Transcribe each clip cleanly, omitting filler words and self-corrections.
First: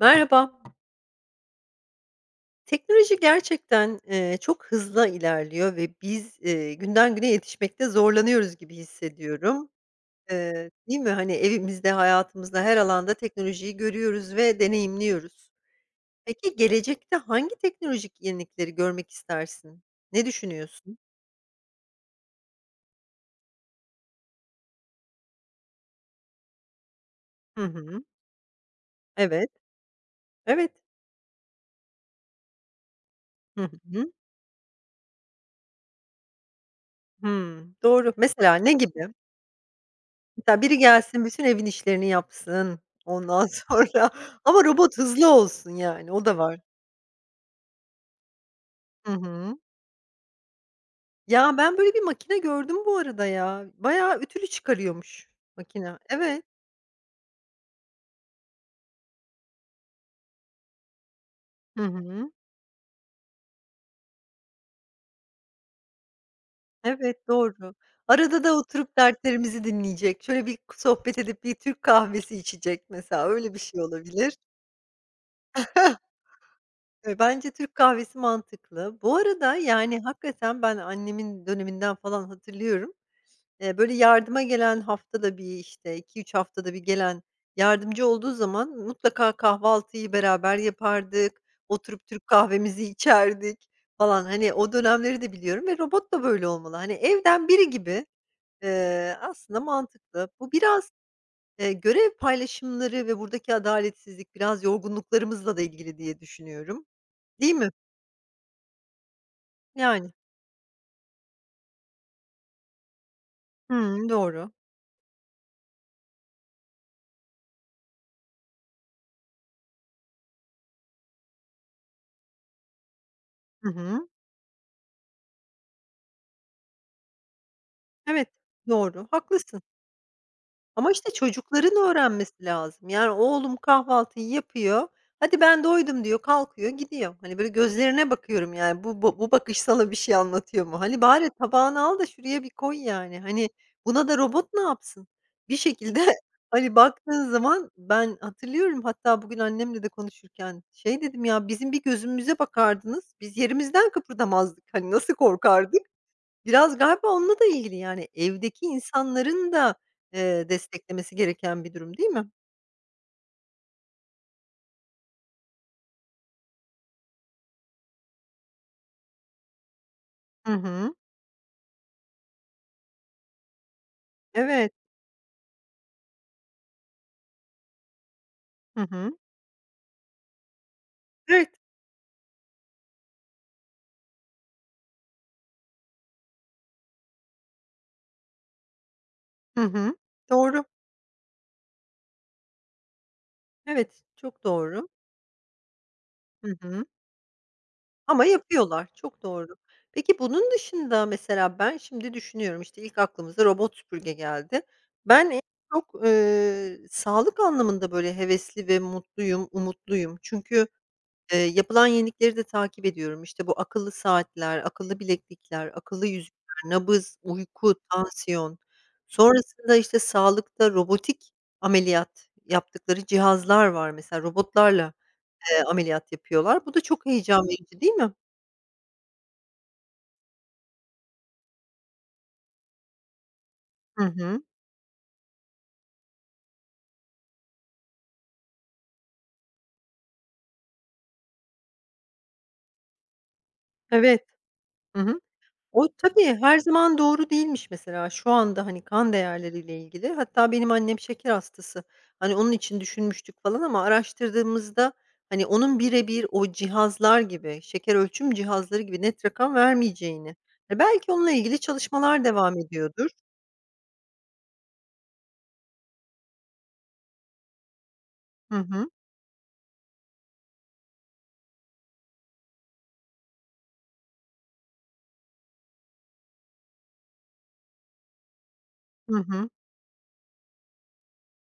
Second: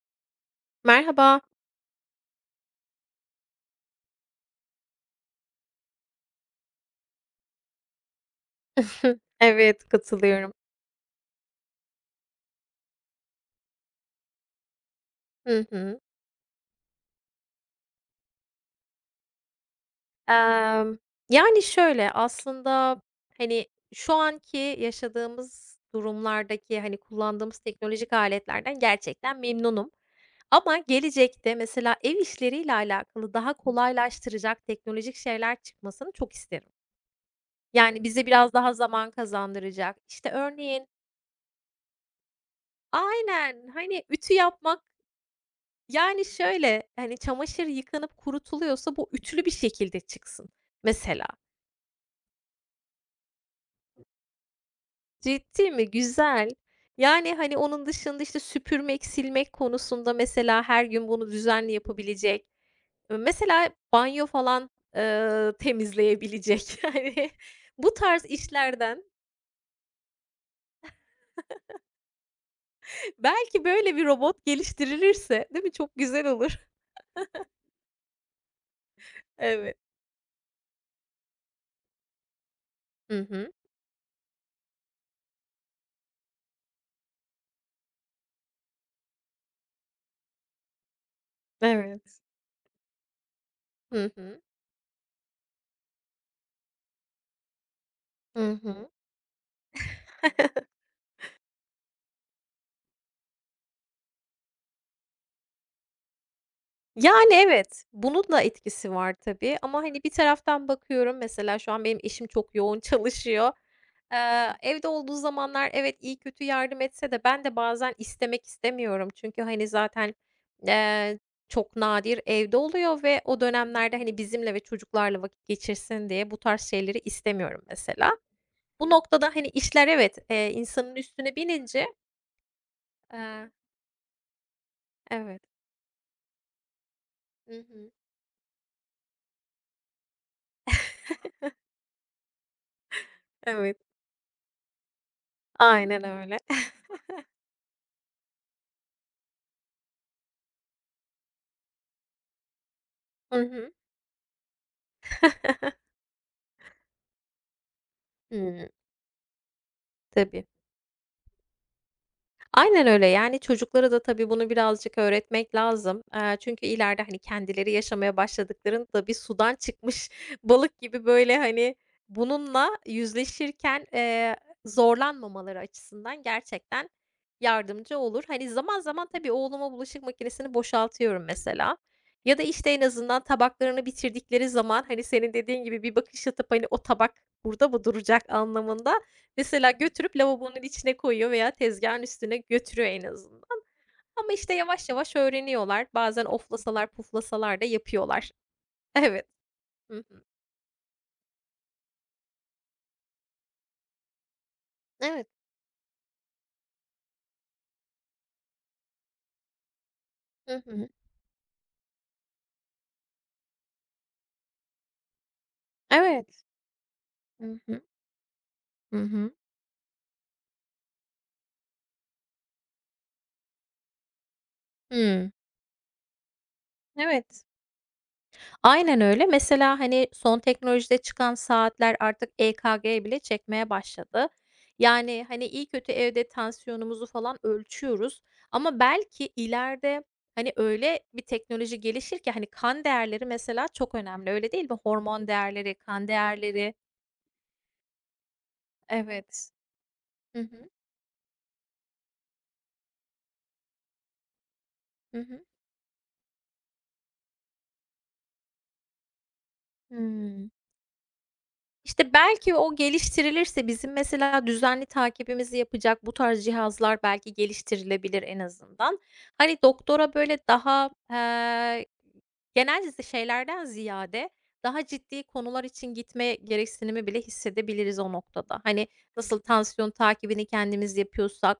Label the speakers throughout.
Speaker 1: Merhaba.
Speaker 2: Merhaba.
Speaker 1: Teknoloji gerçekten, çok hızlı ilerliyor ve biz, günden güne yetişmekte zorlanıyoruz gibi hissediyorum.
Speaker 2: Evet, katılıyorum.
Speaker 1: Değil mi? Hani, evimizde, hayatımızda her alanda teknolojiyi görüyoruz ve deneyimliyoruz.
Speaker 2: Hı hı.
Speaker 1: Peki, gelecekte hangi teknolojik yenilikleri görmek istersin? Ne
Speaker 2: Emm,
Speaker 1: düşünüyorsun?
Speaker 2: yani, şöyle, aslında, hani, şu anki yaşadığımız durumlardaki, hani, kullandığımız
Speaker 1: Hı hı.
Speaker 2: teknolojik aletlerden gerçekten
Speaker 1: Evet,
Speaker 2: memnunum.
Speaker 1: evet.
Speaker 2: Ama gelecekte mesela ev işleriyle alakalı daha
Speaker 1: Hı hı.
Speaker 2: kolaylaştıracak teknolojik şeyler çıkmasını çok isterim.
Speaker 1: Hımm,
Speaker 2: Yani,
Speaker 1: doğru.
Speaker 2: bize biraz
Speaker 1: Mesela
Speaker 2: daha
Speaker 1: ne gibi?
Speaker 2: zaman kazandıracak. İşte,
Speaker 1: Mesela biri
Speaker 2: örneğin.
Speaker 1: gelsin, bütün evin işlerini yapsın, ondan
Speaker 2: Aynen, hani,
Speaker 1: sonra
Speaker 2: ütü
Speaker 1: ama
Speaker 2: yapmak.
Speaker 1: robot hızlı olsun, yani,
Speaker 2: Yani,
Speaker 1: o da var.
Speaker 2: şöyle, hani, çamaşır yıkanıp kurutuluyorsa bu
Speaker 1: Hı
Speaker 2: ütülü bir
Speaker 1: hı.
Speaker 2: şekilde çıksın mesela.
Speaker 1: Ya, ben böyle bir makine gördüm bu arada ya. Bayağı ütülü çıkarıyormuş
Speaker 2: Ciddi mi?
Speaker 1: makine. Evet.
Speaker 2: Güzel. Yani, hani, onun dışında, işte, süpürmek, silmek konusunda mesela her gün bunu düzenli
Speaker 1: Hı hı.
Speaker 2: yapabilecek, mesela banyo falan, temizleyebilecek.
Speaker 1: Evet,
Speaker 2: Yani,
Speaker 1: doğru.
Speaker 2: bu tarz
Speaker 1: Arada da oturup
Speaker 2: işlerden
Speaker 1: dertlerimizi dinleyecek. Şöyle bir sohbet edip bir Türk kahvesi içecek mesela, öyle bir
Speaker 2: belki
Speaker 1: şey
Speaker 2: böyle bir
Speaker 1: olabilir.
Speaker 2: robot geliştirilirse, değil mi? Çok güzel olur.
Speaker 1: Bence Türk kahvesi mantıklı. Bu arada,
Speaker 2: Evet.
Speaker 1: yani, hakikaten ben annemin döneminden falan hatırlıyorum.
Speaker 2: Hı hı.
Speaker 1: Böyle, yardıma gelen haftada bir, işte, 2-3 haftada bir gelen yardımcı olduğu zaman mutlaka kahvaltıyı beraber yapardık, oturup
Speaker 2: Evet.
Speaker 1: Türk kahvemizi içerdik
Speaker 2: Hı
Speaker 1: falan.
Speaker 2: hı.
Speaker 1: Hani, o dönemleri de biliyorum ve robot da böyle olmalı. Hani, evden biri gibi,
Speaker 2: Hı hı.
Speaker 1: aslında mantıklı. Bu biraz, görev paylaşımları ve buradaki adaletsizlik biraz yorgunluklarımızla da ilgili diye düşünüyorum,
Speaker 2: Yani,
Speaker 1: değil mi?
Speaker 2: evet, bunun da etkisi var tabii ama, hani, bir
Speaker 1: Yani.
Speaker 2: taraftan bakıyorum mesela şu an benim eşim çok yoğun çalışıyor.
Speaker 1: Hımm,
Speaker 2: Eee,
Speaker 1: doğru.
Speaker 2: evde olduğu zamanlar evet, iyi kötü yardım etse de ben de bazen istemek istemiyorum. Çünkü, hani, zaten, eee, çok nadir evde oluyor ve o
Speaker 1: Hı
Speaker 2: dönemlerde,
Speaker 1: hı.
Speaker 2: hani, bizimle ve çocuklarla vakit geçirsin diye bu tarz şeyleri istemiyorum mesela.
Speaker 1: Evet,
Speaker 2: Bu
Speaker 1: doğru,
Speaker 2: noktada, hani,
Speaker 1: haklısın.
Speaker 2: işler evet,
Speaker 1: Ama,
Speaker 2: insanın
Speaker 1: işte,
Speaker 2: üstüne
Speaker 1: çocukların
Speaker 2: binince.
Speaker 1: öğrenmesi lazım. Yani,
Speaker 2: eee
Speaker 1: oğlum kahvaltıyı yapıyor, "Hadi
Speaker 2: Evet.
Speaker 1: ben doydum." diyor, kalkıyor, gidiyor. Hani, böyle
Speaker 2: Hı hı.
Speaker 1: gözlerine bakıyorum, yani, bu bakış sana bir şey anlatıyor mu? Hani, bari tabağını al da şuraya bir koy, yani. Hani,
Speaker 2: Evet.
Speaker 1: buna da robot ne yapsın? Bir şekilde,
Speaker 2: Aynen öyle.
Speaker 1: hani, baktığın zaman ben hatırlıyorum hatta bugün annemle de konuşurken şey dedim, "Ya, bizim bir gözümüze bakardınız,
Speaker 2: Hı
Speaker 1: biz
Speaker 2: hı.
Speaker 1: yerimizden kıpırdamazdık. Hani, nasıl korkardık?" Biraz galiba onunla da ilgili, yani, evdeki
Speaker 2: Hımm,
Speaker 1: insanların da,
Speaker 2: tabii.
Speaker 1: desteklemesi gereken bir durum, değil mi?
Speaker 2: Aynen öyle. Yani, çocuklara da tabii bunu birazcık öğretmek lazım. Çünkü ileride, hani, kendileri yaşamaya başladıklarında bir sudan çıkmış
Speaker 1: Hı
Speaker 2: balık
Speaker 1: hı.
Speaker 2: gibi, böyle, hani, bununla yüzleşirken,
Speaker 1: Evet.
Speaker 2: zorlanmamaları açısından gerçekten yardımcı olur. Hani, zaman
Speaker 1: Hı
Speaker 2: zaman
Speaker 1: hı.
Speaker 2: tabii oğluma bulaşık makinesini boşaltıyorum
Speaker 1: Evet.
Speaker 2: mesela ya da, işte, en azından tabaklarını bitirdikleri zaman, hani, senin dediğin gibi bir bakış atıp, hani, "O tabak burada mı duracak?" anlamında.
Speaker 1: Hı
Speaker 2: Mesela
Speaker 1: hı.
Speaker 2: götürüp lavabonun
Speaker 1: Doğru.
Speaker 2: içine koyuyor veya tezgahın üstüne götürüyor en azından.
Speaker 1: Evet,
Speaker 2: Ama,
Speaker 1: çok
Speaker 2: işte, yavaş
Speaker 1: doğru.
Speaker 2: yavaş öğreniyorlar. Bazen
Speaker 1: Hı hı.
Speaker 2: oflasalar puflasalar da
Speaker 1: Ama
Speaker 2: yapıyorlar.
Speaker 1: yapıyorlar. Çok
Speaker 2: Evet.
Speaker 1: doğru.
Speaker 2: Hı
Speaker 1: Peki
Speaker 2: hı.
Speaker 1: bunun dışında mesela ben şimdi düşünüyorum, işte, ilk aklımıza robot süpürge geldi.
Speaker 2: Evet.
Speaker 1: Ben en çok, sağlık anlamında, böyle, hevesli ve mutluyum, umutluyum.
Speaker 2: Hı
Speaker 1: Çünkü,
Speaker 2: hı.
Speaker 1: Yapılan yenilikleri de takip ediyorum. İşte, bu akıllı saatler, akıllı bileklikler, akıllı
Speaker 2: Evet.
Speaker 1: yüzükler, nabız,
Speaker 2: Hı
Speaker 1: uyku,
Speaker 2: hı.
Speaker 1: tansiyon.
Speaker 2: Hı hı.
Speaker 1: Sonrasında, işte, sağlıkta robotik ameliyat yaptıkları cihazlar var mesela robotlarla,
Speaker 2: Hımm.
Speaker 1: ameliyat yapıyorlar. Bu da çok
Speaker 2: Evet.
Speaker 1: heyecan verici, değil mi?
Speaker 2: Aynen öyle. Mesela, hani, son teknolojide çıkan saatler artık EKG bile çekmeye
Speaker 1: Hı
Speaker 2: başladı.
Speaker 1: hı.
Speaker 2: Yani, hani, iyi kötü evde tansiyonumuzu falan ölçüyoruz ama belki ileride, hani, öyle bir teknoloji gelişir ki, hani, kan değerleri mesela çok
Speaker 1: Evet.
Speaker 2: önemli, öyle değil mi?
Speaker 1: Hı hı.
Speaker 2: Hormon değerleri,
Speaker 1: O
Speaker 2: kan
Speaker 1: tabii, her
Speaker 2: değerleri.
Speaker 1: zaman doğru değilmiş mesela. Şu anda, hani, kan
Speaker 2: Evet.
Speaker 1: değerleriyle ilgili.
Speaker 2: Hı
Speaker 1: Hatta
Speaker 2: hı.
Speaker 1: benim annem şeker hastası. Hani, onun için düşünmüştük falan ama araştırdığımızda,
Speaker 2: Hı hı.
Speaker 1: hani, onun birebir o cihazlar gibi, şeker ölçüm cihazları gibi net rakam vermeyeceğini,
Speaker 2: Hıı.
Speaker 1: belki onunla ilgili
Speaker 2: İşte,
Speaker 1: çalışmalar
Speaker 2: belki
Speaker 1: devam
Speaker 2: o
Speaker 1: ediyordur.
Speaker 2: geliştirilirse bizim mesela düzenli takibimizi yapacak bu tarz cihazlar belki geliştirilebilir en
Speaker 1: Hı hı.
Speaker 2: azından. Hani, doktora böyle daha, genel şeylerden ziyade daha ciddi konular için gitme gereksinimi bile hissedebiliriz o noktada. Hani,
Speaker 1: Hı
Speaker 2: nasıl
Speaker 1: hı.
Speaker 2: tansiyon takibini kendimiz yapıyorsak,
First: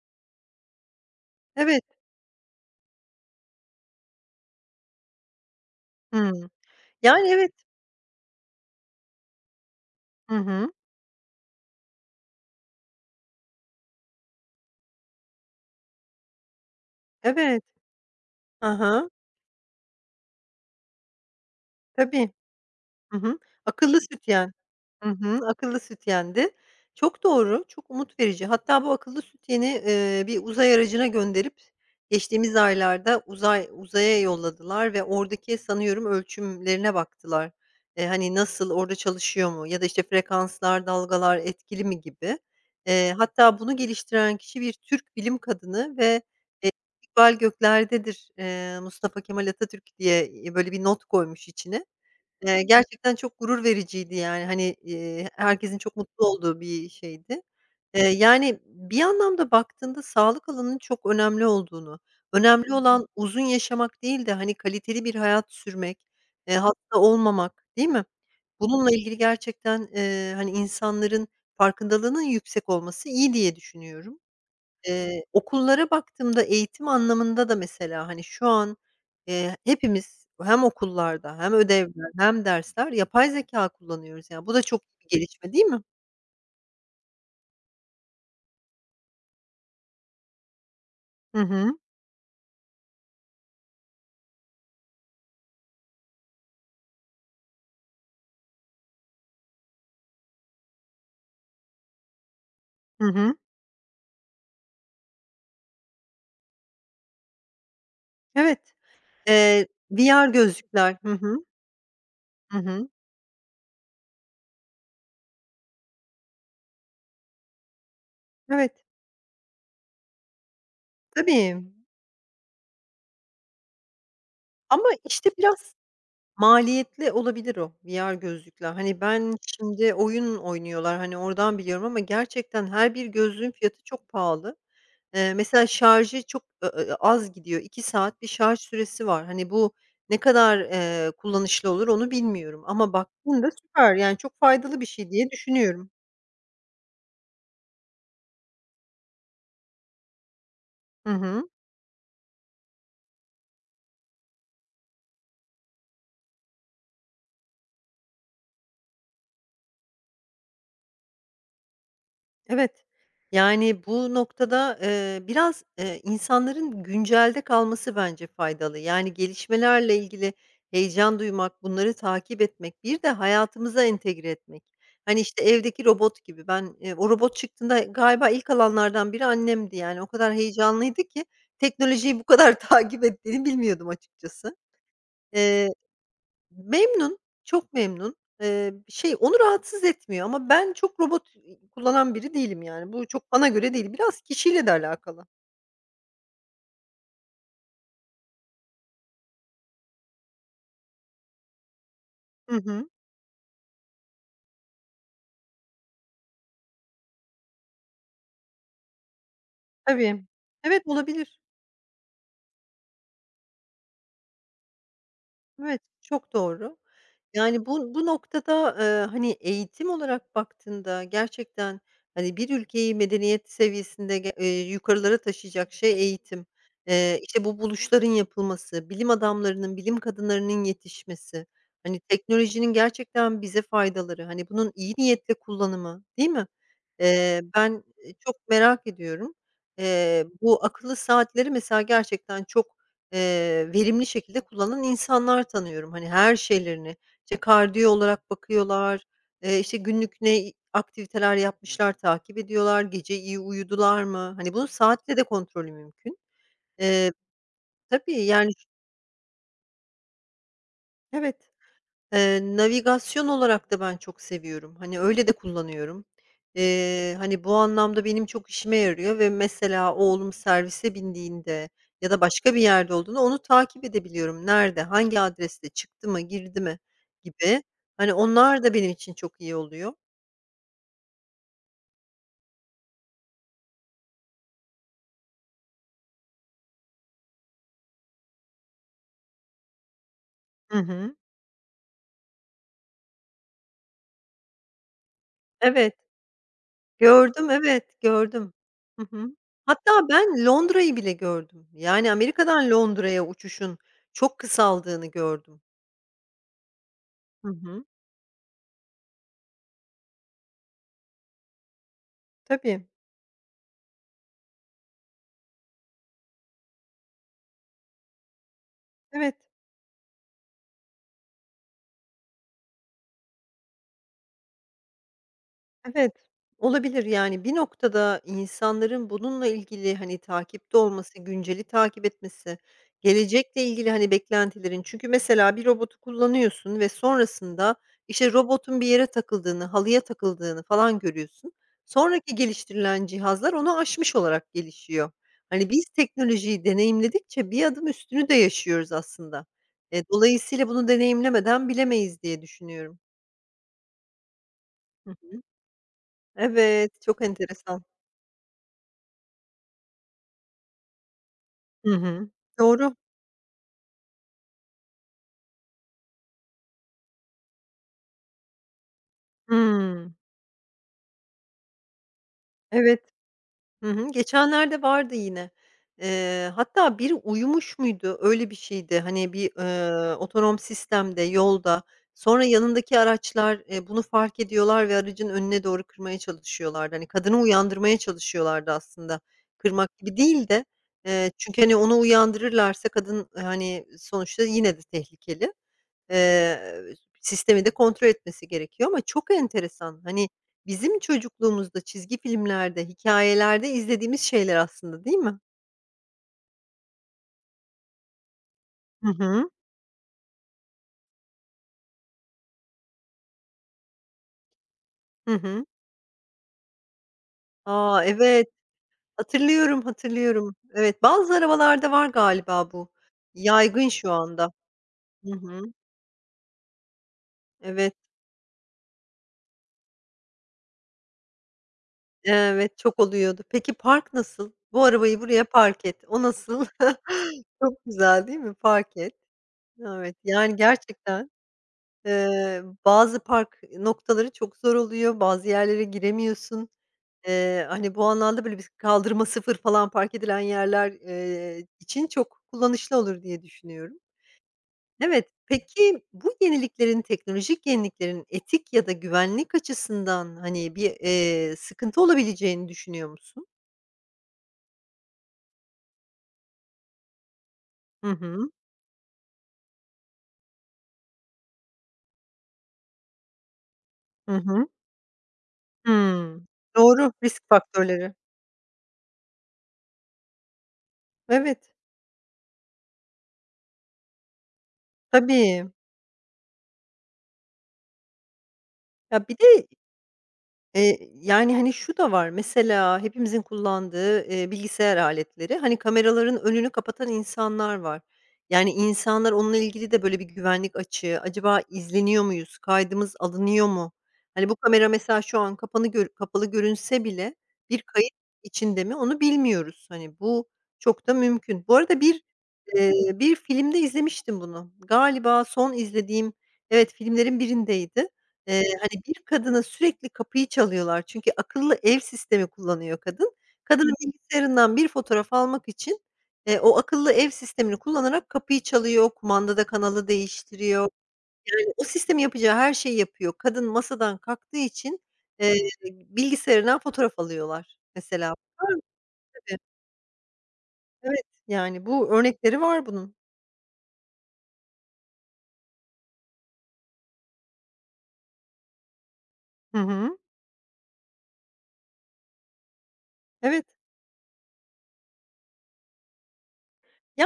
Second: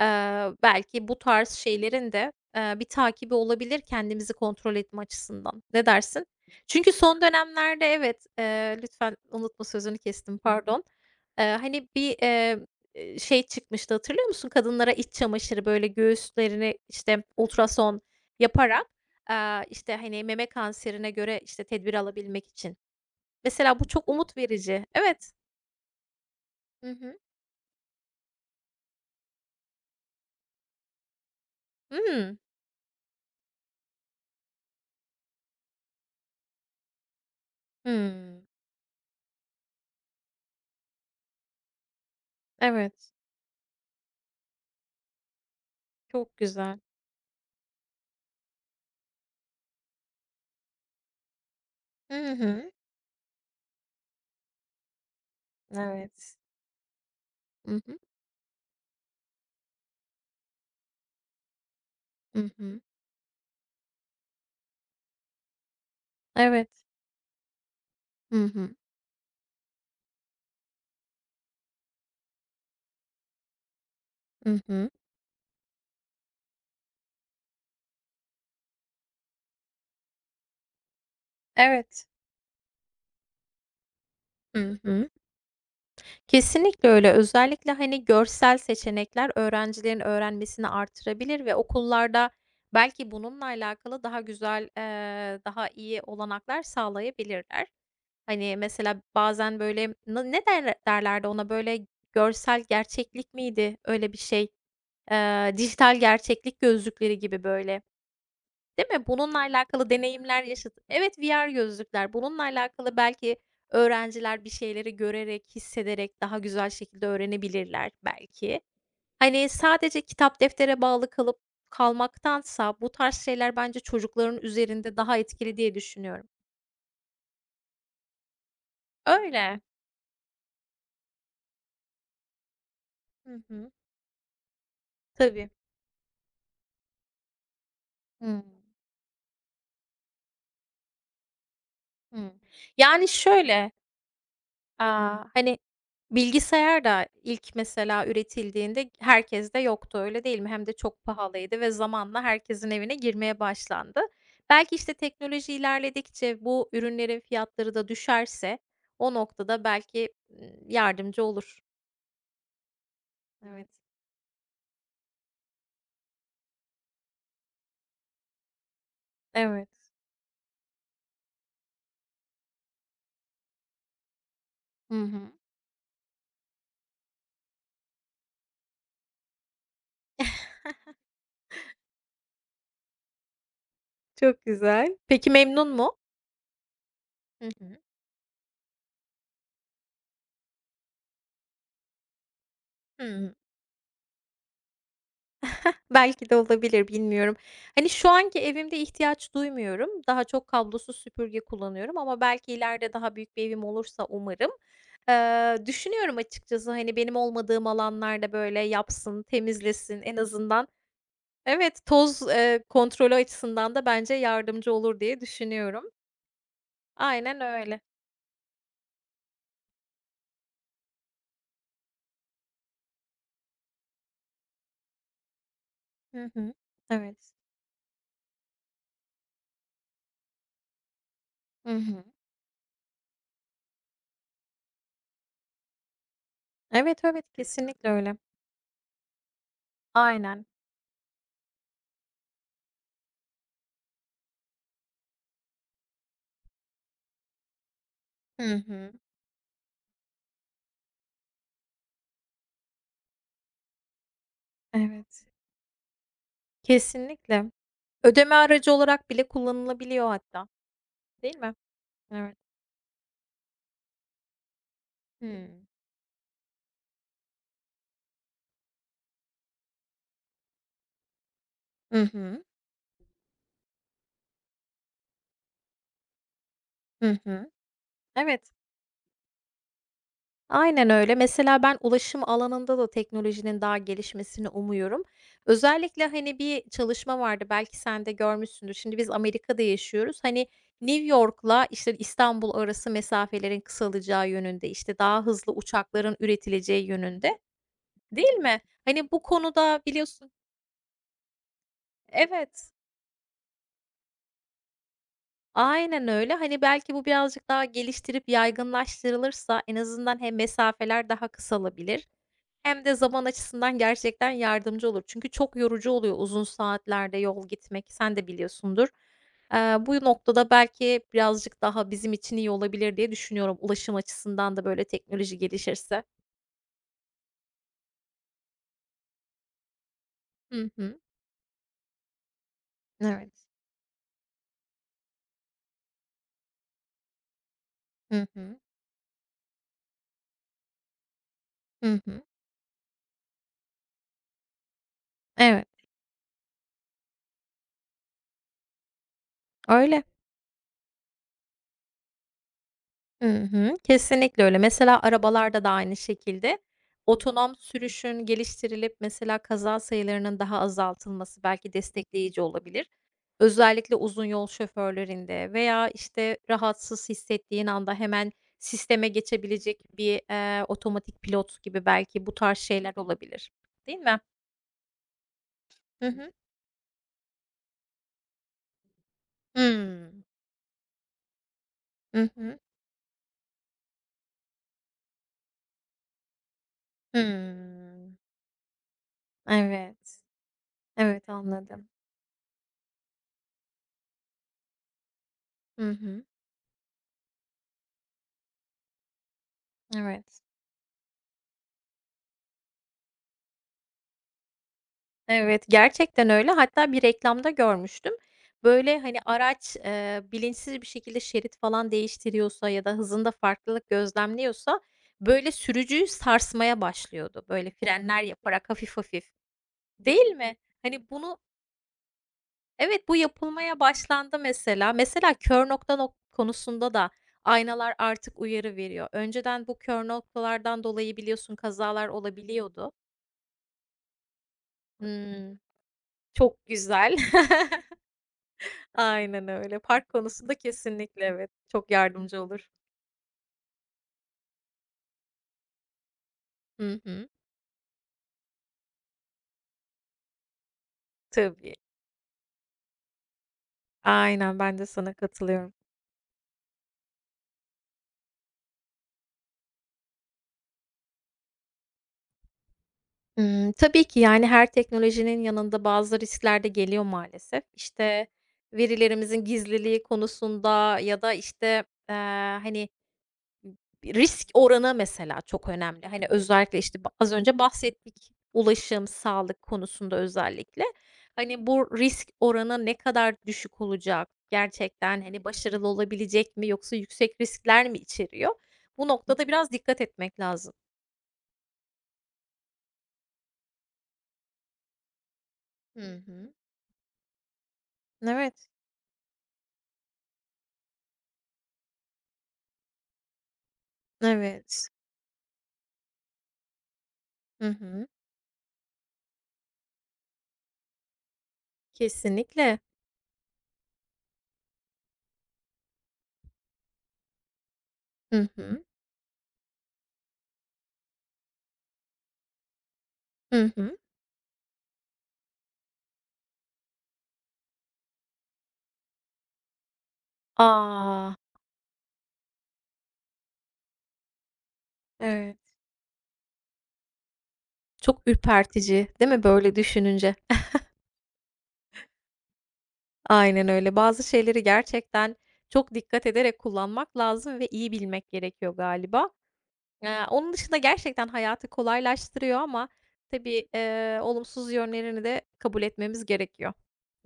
Speaker 2: eee, belki bu tarz
Speaker 1: Evet.
Speaker 2: şeylerin de, bir takibi olabilir kendimizi kontrol etme açısından. Ne dersin?
Speaker 1: Hıı.
Speaker 2: Çünkü son
Speaker 1: Yani, evet.
Speaker 2: dönemlerde evet, lütfen unutma sözünü
Speaker 1: Hı
Speaker 2: kestim,
Speaker 1: hı.
Speaker 2: pardon. Hani bir şey çıkmıştı hatırlıyor musun? Kadınlara iç çamaşırı böyle göğüslerini, işte,
Speaker 1: Evet.
Speaker 2: ultrason yaparak,
Speaker 1: Hı
Speaker 2: işte, hani, meme kanserine göre, işte, tedbir
Speaker 1: Tabii.
Speaker 2: alabilmek için.
Speaker 1: Hı hı.
Speaker 2: Mesela bu
Speaker 1: Akıllı
Speaker 2: çok umut
Speaker 1: sütyen.
Speaker 2: verici.
Speaker 1: Hı
Speaker 2: Evet.
Speaker 1: hı. Akıllı süt yendi.
Speaker 2: Hı hı.
Speaker 1: Çok doğru, çok umut verici. Hatta bu akıllı süt yeni, bir uzay aracına gönderip
Speaker 2: Hımm.
Speaker 1: geçtiğimiz aylarda uzay uzaya yolladılar ve oradaki sanıyorum ölçümlerine baktılar. Hani,
Speaker 2: Hımm.
Speaker 1: nasıl, orada çalışıyor mu ya da, işte, frekanslar, dalgalar etkili mi gibi.
Speaker 2: Evet.
Speaker 1: Hatta bunu geliştiren kişi bir Türk bilim kadını ve,
Speaker 2: Çok
Speaker 1: eee,
Speaker 2: güzel.
Speaker 1: "İstikbal göklerdedir, Mustafa Kemal Atatürk" diye, böyle bir not koymuş içine.
Speaker 2: Hı hı.
Speaker 1: Gerçekten çok gurur vericiydi, yani, hani, herkesin çok mutlu
Speaker 2: Evet.
Speaker 1: olduğu bir şeydi.
Speaker 2: Hı hı.
Speaker 1: Yani, bir anlamda baktığında sağlık alanının çok önemli olduğunu,
Speaker 2: Hı
Speaker 1: önemli
Speaker 2: hı.
Speaker 1: olan uzun yaşamak değil de, hani, kaliteli bir hayat sürmek,
Speaker 2: Evet.
Speaker 1: hasta olmamak, değil mi?
Speaker 2: Hı hı.
Speaker 1: Bununla ilgili gerçekten, hani, insanların farkındalığının yüksek olması iyi diye düşünüyorum.
Speaker 2: Hı hı.
Speaker 1: Okullara baktığımda eğitim anlamında da mesela, hani, şu an, hepimiz hem okullarda hem
Speaker 2: Evet.
Speaker 1: ödevler hem dersler yapay zekâ kullanıyoruz. Yani, bu da
Speaker 2: Hı
Speaker 1: çok iyi
Speaker 2: hı.
Speaker 1: bir gelişme, değil mi?
Speaker 2: Kesinlikle öyle. Özellikle, hani, görsel seçenekler öğrencilerin öğrenmesini
Speaker 1: Hı
Speaker 2: artırabilir ve
Speaker 1: hı.
Speaker 2: okullarda belki bununla alakalı daha güzel, daha iyi olanaklar sağlayabilirler. Hani, mesela bazen, böyle, ne derlerdi ona, böyle, görsel
Speaker 1: Hı
Speaker 2: gerçeklik
Speaker 1: hı.
Speaker 2: miydi? Öyle bir şey. Dijital gerçeklik gözlükleri gibi, böyle.
Speaker 1: Evet.
Speaker 2: Değil mi? Bununla alakalı
Speaker 1: VR
Speaker 2: deneyimler yaşat?
Speaker 1: gözlükler. Hı
Speaker 2: Evet,
Speaker 1: hı.
Speaker 2: VR gözlükler. Bununla
Speaker 1: Hı hı.
Speaker 2: alakalı belki öğrenciler bir şeyleri görerek, hissederek daha güzel şekilde öğrenebilirler belki.
Speaker 1: Evet.
Speaker 2: Hani, sadece kitap deftere bağlı kalıp
Speaker 1: Tabii
Speaker 2: kalmaktansa bu tarz şeyler bence çocukların
Speaker 1: ama,
Speaker 2: üzerinde daha
Speaker 1: işte,
Speaker 2: etkili
Speaker 1: biraz
Speaker 2: diye düşünüyorum.
Speaker 1: maliyetli olabilir o VR gözlükler. Hani, ben
Speaker 2: Öyle.
Speaker 1: şimdi oyun oynuyorlar, hani, oradan biliyorum ama gerçekten her bir
Speaker 2: Hı
Speaker 1: gözlüğün
Speaker 2: hı.
Speaker 1: fiyatı çok pahalı.
Speaker 2: Tabii.
Speaker 1: Mesela şarjı çok, az gidiyor. 2 saat bir
Speaker 2: Hımm.
Speaker 1: şarj süresi var. Hani, bu ne kadar, kullanışlı olur onu
Speaker 2: Hımm.
Speaker 1: bilmiyorum ama
Speaker 2: Yani
Speaker 1: baktığında
Speaker 2: şöyle.
Speaker 1: süper, yani, çok faydalı
Speaker 2: A!
Speaker 1: bir şey diye
Speaker 2: Hani,
Speaker 1: düşünüyorum.
Speaker 2: bilgisayar da ilk mesela üretildiğinde herkeste yoktu, öyle değil mi? Hem de çok
Speaker 1: Hı hı.
Speaker 2: pahalıydı ve zamanla herkesin evine girmeye başlandı. Belki, işte, teknoloji ilerledikçe bu ürünlerin fiyatları da düşerse o noktada belki, yardımcı olur.
Speaker 1: Evet.
Speaker 2: Evet.
Speaker 1: Yani, bu noktada, biraz, insanların güncelde kalması bence faydalı. Yani,
Speaker 2: Evet.
Speaker 1: gelişmelerle ilgili heyecan duymak, bunları takip etmek, bir de hayatımıza entegre etmek.
Speaker 2: Hı
Speaker 1: Hani,
Speaker 2: hı.
Speaker 1: işte, evdeki robot gibi ben, o robot çıktığında galiba ilk alanlardan biri annemdi, yani, o kadar heyecanlıydı ki teknolojiyi bu kadar takip ettiğini bilmiyordum
Speaker 2: Çok
Speaker 1: açıkçası.
Speaker 2: güzel. Peki memnun mu?
Speaker 1: Memnun,
Speaker 2: Hı
Speaker 1: çok
Speaker 2: hı.
Speaker 1: memnun. Şey, onu rahatsız etmiyor ama ben çok robot, kullanan biri değilim yani.
Speaker 2: Hı
Speaker 1: Bu çok
Speaker 2: hı.
Speaker 1: bana göre değil. Biraz kişiyle de alakalı.
Speaker 2: Belki de olabilir, bilmiyorum. Hani, şu anki evimde ihtiyaç duymuyorum. Daha çok kablosuz süpürge kullanıyorum ama belki
Speaker 1: Hı hı.
Speaker 2: ileride daha büyük bir evim olursa umarım, düşünüyorum açıkçası, hani, benim olmadığım alanlarda, böyle, yapsın, temizlesin en
Speaker 1: Tabii.
Speaker 2: azından.
Speaker 1: Evet, olabilir.
Speaker 2: Evet, toz, kontrolü açısından da bence yardımcı olur diye
Speaker 1: Evet,
Speaker 2: düşünüyorum.
Speaker 1: çok doğru.
Speaker 2: Aynen
Speaker 1: Yani,
Speaker 2: öyle.
Speaker 1: bu bu noktada, hani, eğitim olarak baktığında gerçekten, hani, bir ülkeyi medeniyet seviyesinde ge yukarılara taşıyacak şey
Speaker 2: Hı
Speaker 1: eğitim.
Speaker 2: hı. Evet.
Speaker 1: İşte, bu buluşların yapılması, bilim adamlarının, bilim kadınlarının yetişmesi,
Speaker 2: Hı
Speaker 1: hani,
Speaker 2: hı.
Speaker 1: teknolojinin gerçekten bize faydaları, hani, bunun iyi niyetle kullanımı, değil mi?
Speaker 2: Evet, evet,
Speaker 1: Ben,
Speaker 2: kesinlikle öyle.
Speaker 1: çok merak ediyorum.
Speaker 2: Aynen.
Speaker 1: Bu akıllı saatleri mesela gerçekten çok verimli şekilde kullanan insanlar tanıyorum. Hani her şeylerini, işte, kardiyo olarak
Speaker 2: Hı hı.
Speaker 1: bakıyorlar, işte, günlük ne aktiviteler yapmışlar takip ediyorlar, gece iyi uyudular mı? Hani bunun saatle de
Speaker 2: Evet.
Speaker 1: kontrolü mümkün. Eee,
Speaker 2: Kesinlikle.
Speaker 1: tabii
Speaker 2: Ödeme
Speaker 1: yani.
Speaker 2: aracı olarak bile kullanılabiliyor hatta, değil
Speaker 1: Evet.
Speaker 2: mi? Evet.
Speaker 1: Navigasyon olarak da ben çok seviyorum. Hani, öyle de
Speaker 2: Hımm.
Speaker 1: kullanıyorum. Hani, bu anlamda benim çok işime yarıyor ve mesela oğlum servise bindiğinde
Speaker 2: Hı
Speaker 1: ya da
Speaker 2: hı.
Speaker 1: başka bir yerde olduğunda onu takip edebiliyorum. Nerede, hangi adreste, çıktı mı, girdi mi
Speaker 2: Hı hı.
Speaker 1: gibi. Hani,
Speaker 2: Evet,
Speaker 1: onlar da benim için çok iyi oluyor.
Speaker 2: aynen öyle. Mesela ben ulaşım alanında da teknolojinin daha gelişmesini umuyorum. Özellikle, hani, bir çalışma vardı, belki sen de görmüşsündür. Şimdi biz Amerika'da yaşıyoruz. Hani,
Speaker 1: Hı
Speaker 2: New
Speaker 1: hı.
Speaker 2: York'la, işte, İstanbul arası mesafelerin kısalacağı yönünde, işte, daha hızlı
Speaker 1: Evet,
Speaker 2: uçakların üretileceği yönünde,
Speaker 1: gördüm, evet,
Speaker 2: değil
Speaker 1: gördüm.
Speaker 2: mi?
Speaker 1: Hı
Speaker 2: Hani, bu
Speaker 1: hı.
Speaker 2: konuda
Speaker 1: Hatta
Speaker 2: biliyorsun.
Speaker 1: ben Londra'yı bile gördüm. Yani, Amerika'dan
Speaker 2: Evet.
Speaker 1: Londra'ya uçuşun çok kısaldığını gördüm.
Speaker 2: Aynen öyle. Hani, belki bu birazcık
Speaker 1: Hı
Speaker 2: daha
Speaker 1: hı.
Speaker 2: geliştirip yaygınlaştırılırsa en azından hem mesafeler daha kısalabilir hem
Speaker 1: Tabii.
Speaker 2: de zaman açısından gerçekten yardımcı olur. Çünkü çok yorucu oluyor uzun saatlerde yol gitmek, sen de biliyorsundur.
Speaker 1: Evet.
Speaker 2: Bu noktada belki birazcık daha bizim için iyi olabilir diye düşünüyorum ulaşım açısından da böyle teknoloji gelişirse.
Speaker 1: Evet, olabilir. Yani, bir noktada insanların bununla ilgili, hani,
Speaker 2: Hı
Speaker 1: takipte
Speaker 2: hı.
Speaker 1: olması, günceli takip etmesi,
Speaker 2: Evet.
Speaker 1: gelecekle ilgili, hani, beklentilerin. Çünkü mesela bir robotu kullanıyorsun ve sonrasında,
Speaker 2: Hı
Speaker 1: işte,
Speaker 2: hı.
Speaker 1: robotun bir yere takıldığını, halıya takıldığını falan görüyorsun.
Speaker 2: Hı hı.
Speaker 1: Sonraki geliştirilen cihazlar onu aşmış olarak gelişiyor.
Speaker 2: Evet,
Speaker 1: Hani, biz teknolojiyi deneyimledikçe bir adım üstünü de yaşıyoruz aslında.
Speaker 2: öyle.
Speaker 1: Dolayısıyla bunu deneyimlemeden bilemeyiz diye düşünüyorum.
Speaker 2: Hı hı. Kesinlikle öyle. Mesela
Speaker 1: Hı hı.
Speaker 2: arabalarda da aynı şekilde
Speaker 1: Evet, çok
Speaker 2: otonom
Speaker 1: enteresan.
Speaker 2: sürüşün geliştirilip mesela kaza sayılarının daha azaltılması belki
Speaker 1: Hı hı.
Speaker 2: destekleyici olabilir.
Speaker 1: Doğru.
Speaker 2: Özellikle uzun yol şoförlerinde veya işte rahatsız hissettiğin anda hemen sisteme geçebilecek
Speaker 1: Hımm.
Speaker 2: bir, otomatik pilot gibi belki bu tarz şeyler
Speaker 1: Evet.
Speaker 2: olabilir,
Speaker 1: Hı
Speaker 2: değil
Speaker 1: hı.
Speaker 2: mi?
Speaker 1: Geçenlerde vardı yine.
Speaker 2: Hı hı.
Speaker 1: Hatta biri uyumuş muydu? Öyle bir şeydi. Hani, bir,
Speaker 2: Hımm.
Speaker 1: otonom sistemde, yolda.
Speaker 2: Hı
Speaker 1: Sonra
Speaker 2: hı.
Speaker 1: yanındaki araçlar, bunu fark ediyorlar ve aracın önüne doğru kırmaya çalışıyorlardı. Hani, kadını uyandırmaya
Speaker 2: Hımm.
Speaker 1: çalışıyorlardı aslında. Kırmak gibi
Speaker 2: Evet.
Speaker 1: değil de,
Speaker 2: Evet,
Speaker 1: çünkü, hani,
Speaker 2: anladım.
Speaker 1: onu uyandırırlarsa kadın, hani, sonuçta yine de tehlikeli.
Speaker 2: Hı hı.
Speaker 1: Eee, Sistemi de kontrol etmesi gerekiyor ama çok enteresan. Hani,
Speaker 2: Evet.
Speaker 1: bizim çocukluğumuzda çizgi filmlerde, hikayelerde izlediğimiz şeyler aslında, değil mi?
Speaker 2: Evet, gerçekten öyle. Hatta bir reklamda görmüştüm. Böyle,
Speaker 1: Hı
Speaker 2: hani,
Speaker 1: hı.
Speaker 2: araç, bilinçsiz bir şekilde şerit falan değiştiriyorsa ya da hızında farklılık gözlemliyorsa,
Speaker 1: Hı
Speaker 2: böyle,
Speaker 1: hı.
Speaker 2: sürücüyü sarsmaya başlıyordu. Böyle,
Speaker 1: A,
Speaker 2: frenler
Speaker 1: evet.
Speaker 2: yaparak hafif hafif,
Speaker 1: Hatırlıyorum,
Speaker 2: değil
Speaker 1: hatırlıyorum.
Speaker 2: mi?
Speaker 1: Evet,
Speaker 2: Hani,
Speaker 1: bazı
Speaker 2: bunu.
Speaker 1: arabalarda var galiba bu.
Speaker 2: Evet, bu yapılmaya
Speaker 1: Yaygın şu
Speaker 2: başlandı
Speaker 1: anda.
Speaker 2: mesela.
Speaker 1: Hı
Speaker 2: Mesela
Speaker 1: hı.
Speaker 2: kör nokta konusunda da aynalar
Speaker 1: Evet,
Speaker 2: artık uyarı veriyor. Önceden bu kör noktalardan dolayı biliyorsun kazalar
Speaker 1: evet,
Speaker 2: olabiliyordu.
Speaker 1: çok oluyordu. Peki park nasıl? Bu arabayı buraya
Speaker 2: Hımm,
Speaker 1: park et. O
Speaker 2: çok
Speaker 1: nasıl?
Speaker 2: güzel.
Speaker 1: Çok güzel, değil mi? Park et.
Speaker 2: Aynen öyle. Park
Speaker 1: Evet,
Speaker 2: konusunda
Speaker 1: yani
Speaker 2: kesinlikle
Speaker 1: gerçekten.
Speaker 2: evet, çok yardımcı olur.
Speaker 1: Bazı park noktaları çok zor oluyor, bazı yerlere giremiyorsun.
Speaker 2: Hı hı.
Speaker 1: Hani, bu anlamda, böyle, bir kaldırıma sıfır falan park edilen yerler,
Speaker 2: Tabii.
Speaker 1: için çok kullanışlı olur diye düşünüyorum.
Speaker 2: Aynen, ben de sana
Speaker 1: Evet,
Speaker 2: katılıyorum.
Speaker 1: peki bu yeniliklerin, teknolojik yeniliklerin etik ya da güvenlik açısından, hani, bir, sıkıntı olabileceğini düşünüyor musun?
Speaker 2: Tabii ki, yani, her teknolojinin yanında bazı riskler de geliyor maalesef.
Speaker 1: Hı
Speaker 2: İşte,
Speaker 1: hı.
Speaker 2: verilerimizin gizliliği konusunda ya da, işte, eee, hani.
Speaker 1: Hı
Speaker 2: Risk
Speaker 1: hı.
Speaker 2: oranı mesela çok önemli. Hani,
Speaker 1: Hımm.
Speaker 2: özellikle, işte,
Speaker 1: Doğru,
Speaker 2: az
Speaker 1: risk
Speaker 2: önce
Speaker 1: faktörleri.
Speaker 2: bahsettik ulaşım, sağlık konusunda özellikle. Hani,
Speaker 1: Evet,
Speaker 2: bu risk oranı ne kadar düşük olacak? Gerçekten, hani,
Speaker 1: tabii.
Speaker 2: başarılı olabilecek mi yoksa yüksek riskler mi içeriyor? Bu
Speaker 1: Ya, bir
Speaker 2: noktada
Speaker 1: de
Speaker 2: biraz dikkat etmek lazım.
Speaker 1: Yani, hani, şu da var, mesela hepimizin kullandığı, bilgisayar aletleri, hani,
Speaker 2: Hı
Speaker 1: kameraların
Speaker 2: hı.
Speaker 1: önünü kapatan insanlar var.
Speaker 2: Evet,
Speaker 1: Yani, insanlar onunla ilgili de böyle bir güvenlik açığı, acaba izleniyor muyuz, kaydımız alınıyor mu? Hani, bu
Speaker 2: evet.
Speaker 1: kamera mesela şu an kapanı gör kapalı görünse bile
Speaker 2: Hı
Speaker 1: bir
Speaker 2: hı.
Speaker 1: kayıt içinde mi onu bilmiyoruz. Hani, bu çok da mümkün. Bu arada bir,
Speaker 2: Kesinlikle.
Speaker 1: bir filmde izlemiştim bunu. Galiba son izlediğim, evet, filmlerin birindeydi.
Speaker 2: Hı hı.
Speaker 1: Hani, bir kadına sürekli kapıyı çalıyorlar çünkü akıllı ev sistemi kullanıyor kadın. Hı
Speaker 2: Hı
Speaker 1: Kadının
Speaker 2: hı.
Speaker 1: bilgisayarından bir fotoğraf almak için, o akıllı ev sistemini kullanarak kapıyı çalıyor, kumandada kanalı değiştiriyor.
Speaker 2: A!
Speaker 1: Yani, o sistem yapacağı her şeyi yapıyor. Kadın masadan kalktığı için, eee,
Speaker 2: Evet.
Speaker 1: bilgisayarından fotoğraf alıyorlar
Speaker 2: Çok
Speaker 1: mesela. Var mı
Speaker 2: ürpertici, değil mi
Speaker 1: tabii.
Speaker 2: böyle düşününce?
Speaker 1: Evet, yani, bu örnekleri var bunun.
Speaker 2: Aynen öyle. Bazı şeyleri gerçekten çok dikkat ederek kullanmak lazım ve iyi bilmek gerekiyor galiba.
Speaker 1: Hı hı.
Speaker 2: Onun dışında gerçekten hayatı kolaylaştırıyor ama
Speaker 1: Evet.
Speaker 2: tabii, olumsuz yönlerini de kabul etmemiz gerekiyor.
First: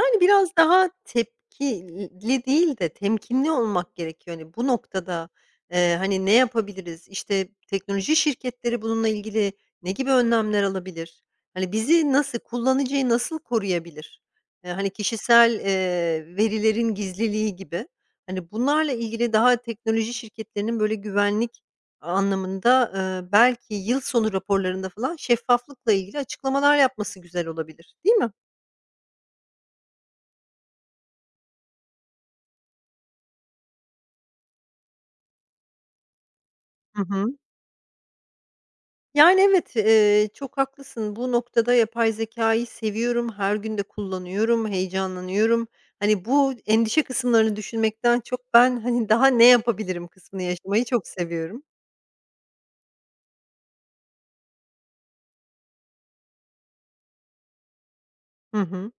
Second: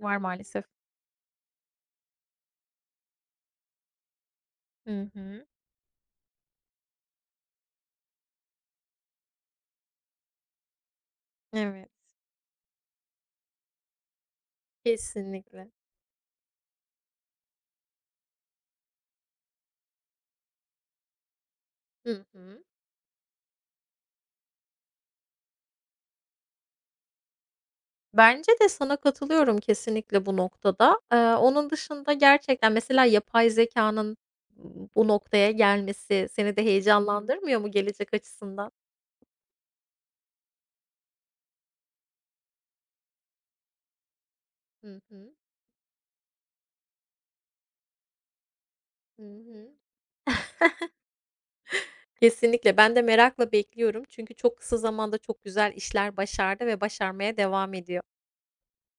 Speaker 2: Var
Speaker 1: biraz
Speaker 2: maalesef.
Speaker 1: daha tepkili değil de temkinli olmak gerekiyor. Hani, bu
Speaker 2: Hı
Speaker 1: noktada,
Speaker 2: hı.
Speaker 1: hani, ne yapabiliriz? İşte, teknoloji şirketleri bununla ilgili ne gibi önlemler alabilir? Hani,
Speaker 2: Evet,
Speaker 1: bizi nasıl, kullanıcıyı nasıl koruyabilir? Hani, kişisel,
Speaker 2: kesinlikle.
Speaker 1: verilerin gizliliği gibi. Hani, bunlarla ilgili daha teknoloji şirketlerinin, böyle, güvenlik
Speaker 2: Hı hı.
Speaker 1: anlamında, belki yıl sonu raporlarında falan şeffaflıkla ilgili açıklamalar yapması güzel olabilir, değil mi?
Speaker 2: Bence de sana katılıyorum kesinlikle bu noktada. Onun dışında gerçekten mesela yapay zekanın bu noktaya gelmesi seni de
Speaker 1: Hı hı.
Speaker 2: heyecanlandırmıyor mu gelecek açısından?
Speaker 1: Yani, evet, çok haklısın. Bu noktada yapay zekâyı seviyorum, her gün de kullanıyorum,
Speaker 2: Hı hı.
Speaker 1: heyecanlanıyorum. Hani, bu endişe kısımlarını düşünmekten çok ben, hani,
Speaker 2: Hı
Speaker 1: daha ne
Speaker 2: hı.
Speaker 1: yapabilirim kısmını yaşamayı çok seviyorum.
Speaker 2: Kesinlikle. Ben de merakla bekliyorum. Çünkü çok kısa zamanda çok güzel işler başardı ve başarmaya devam ediyor.
Speaker 1: Hı hı.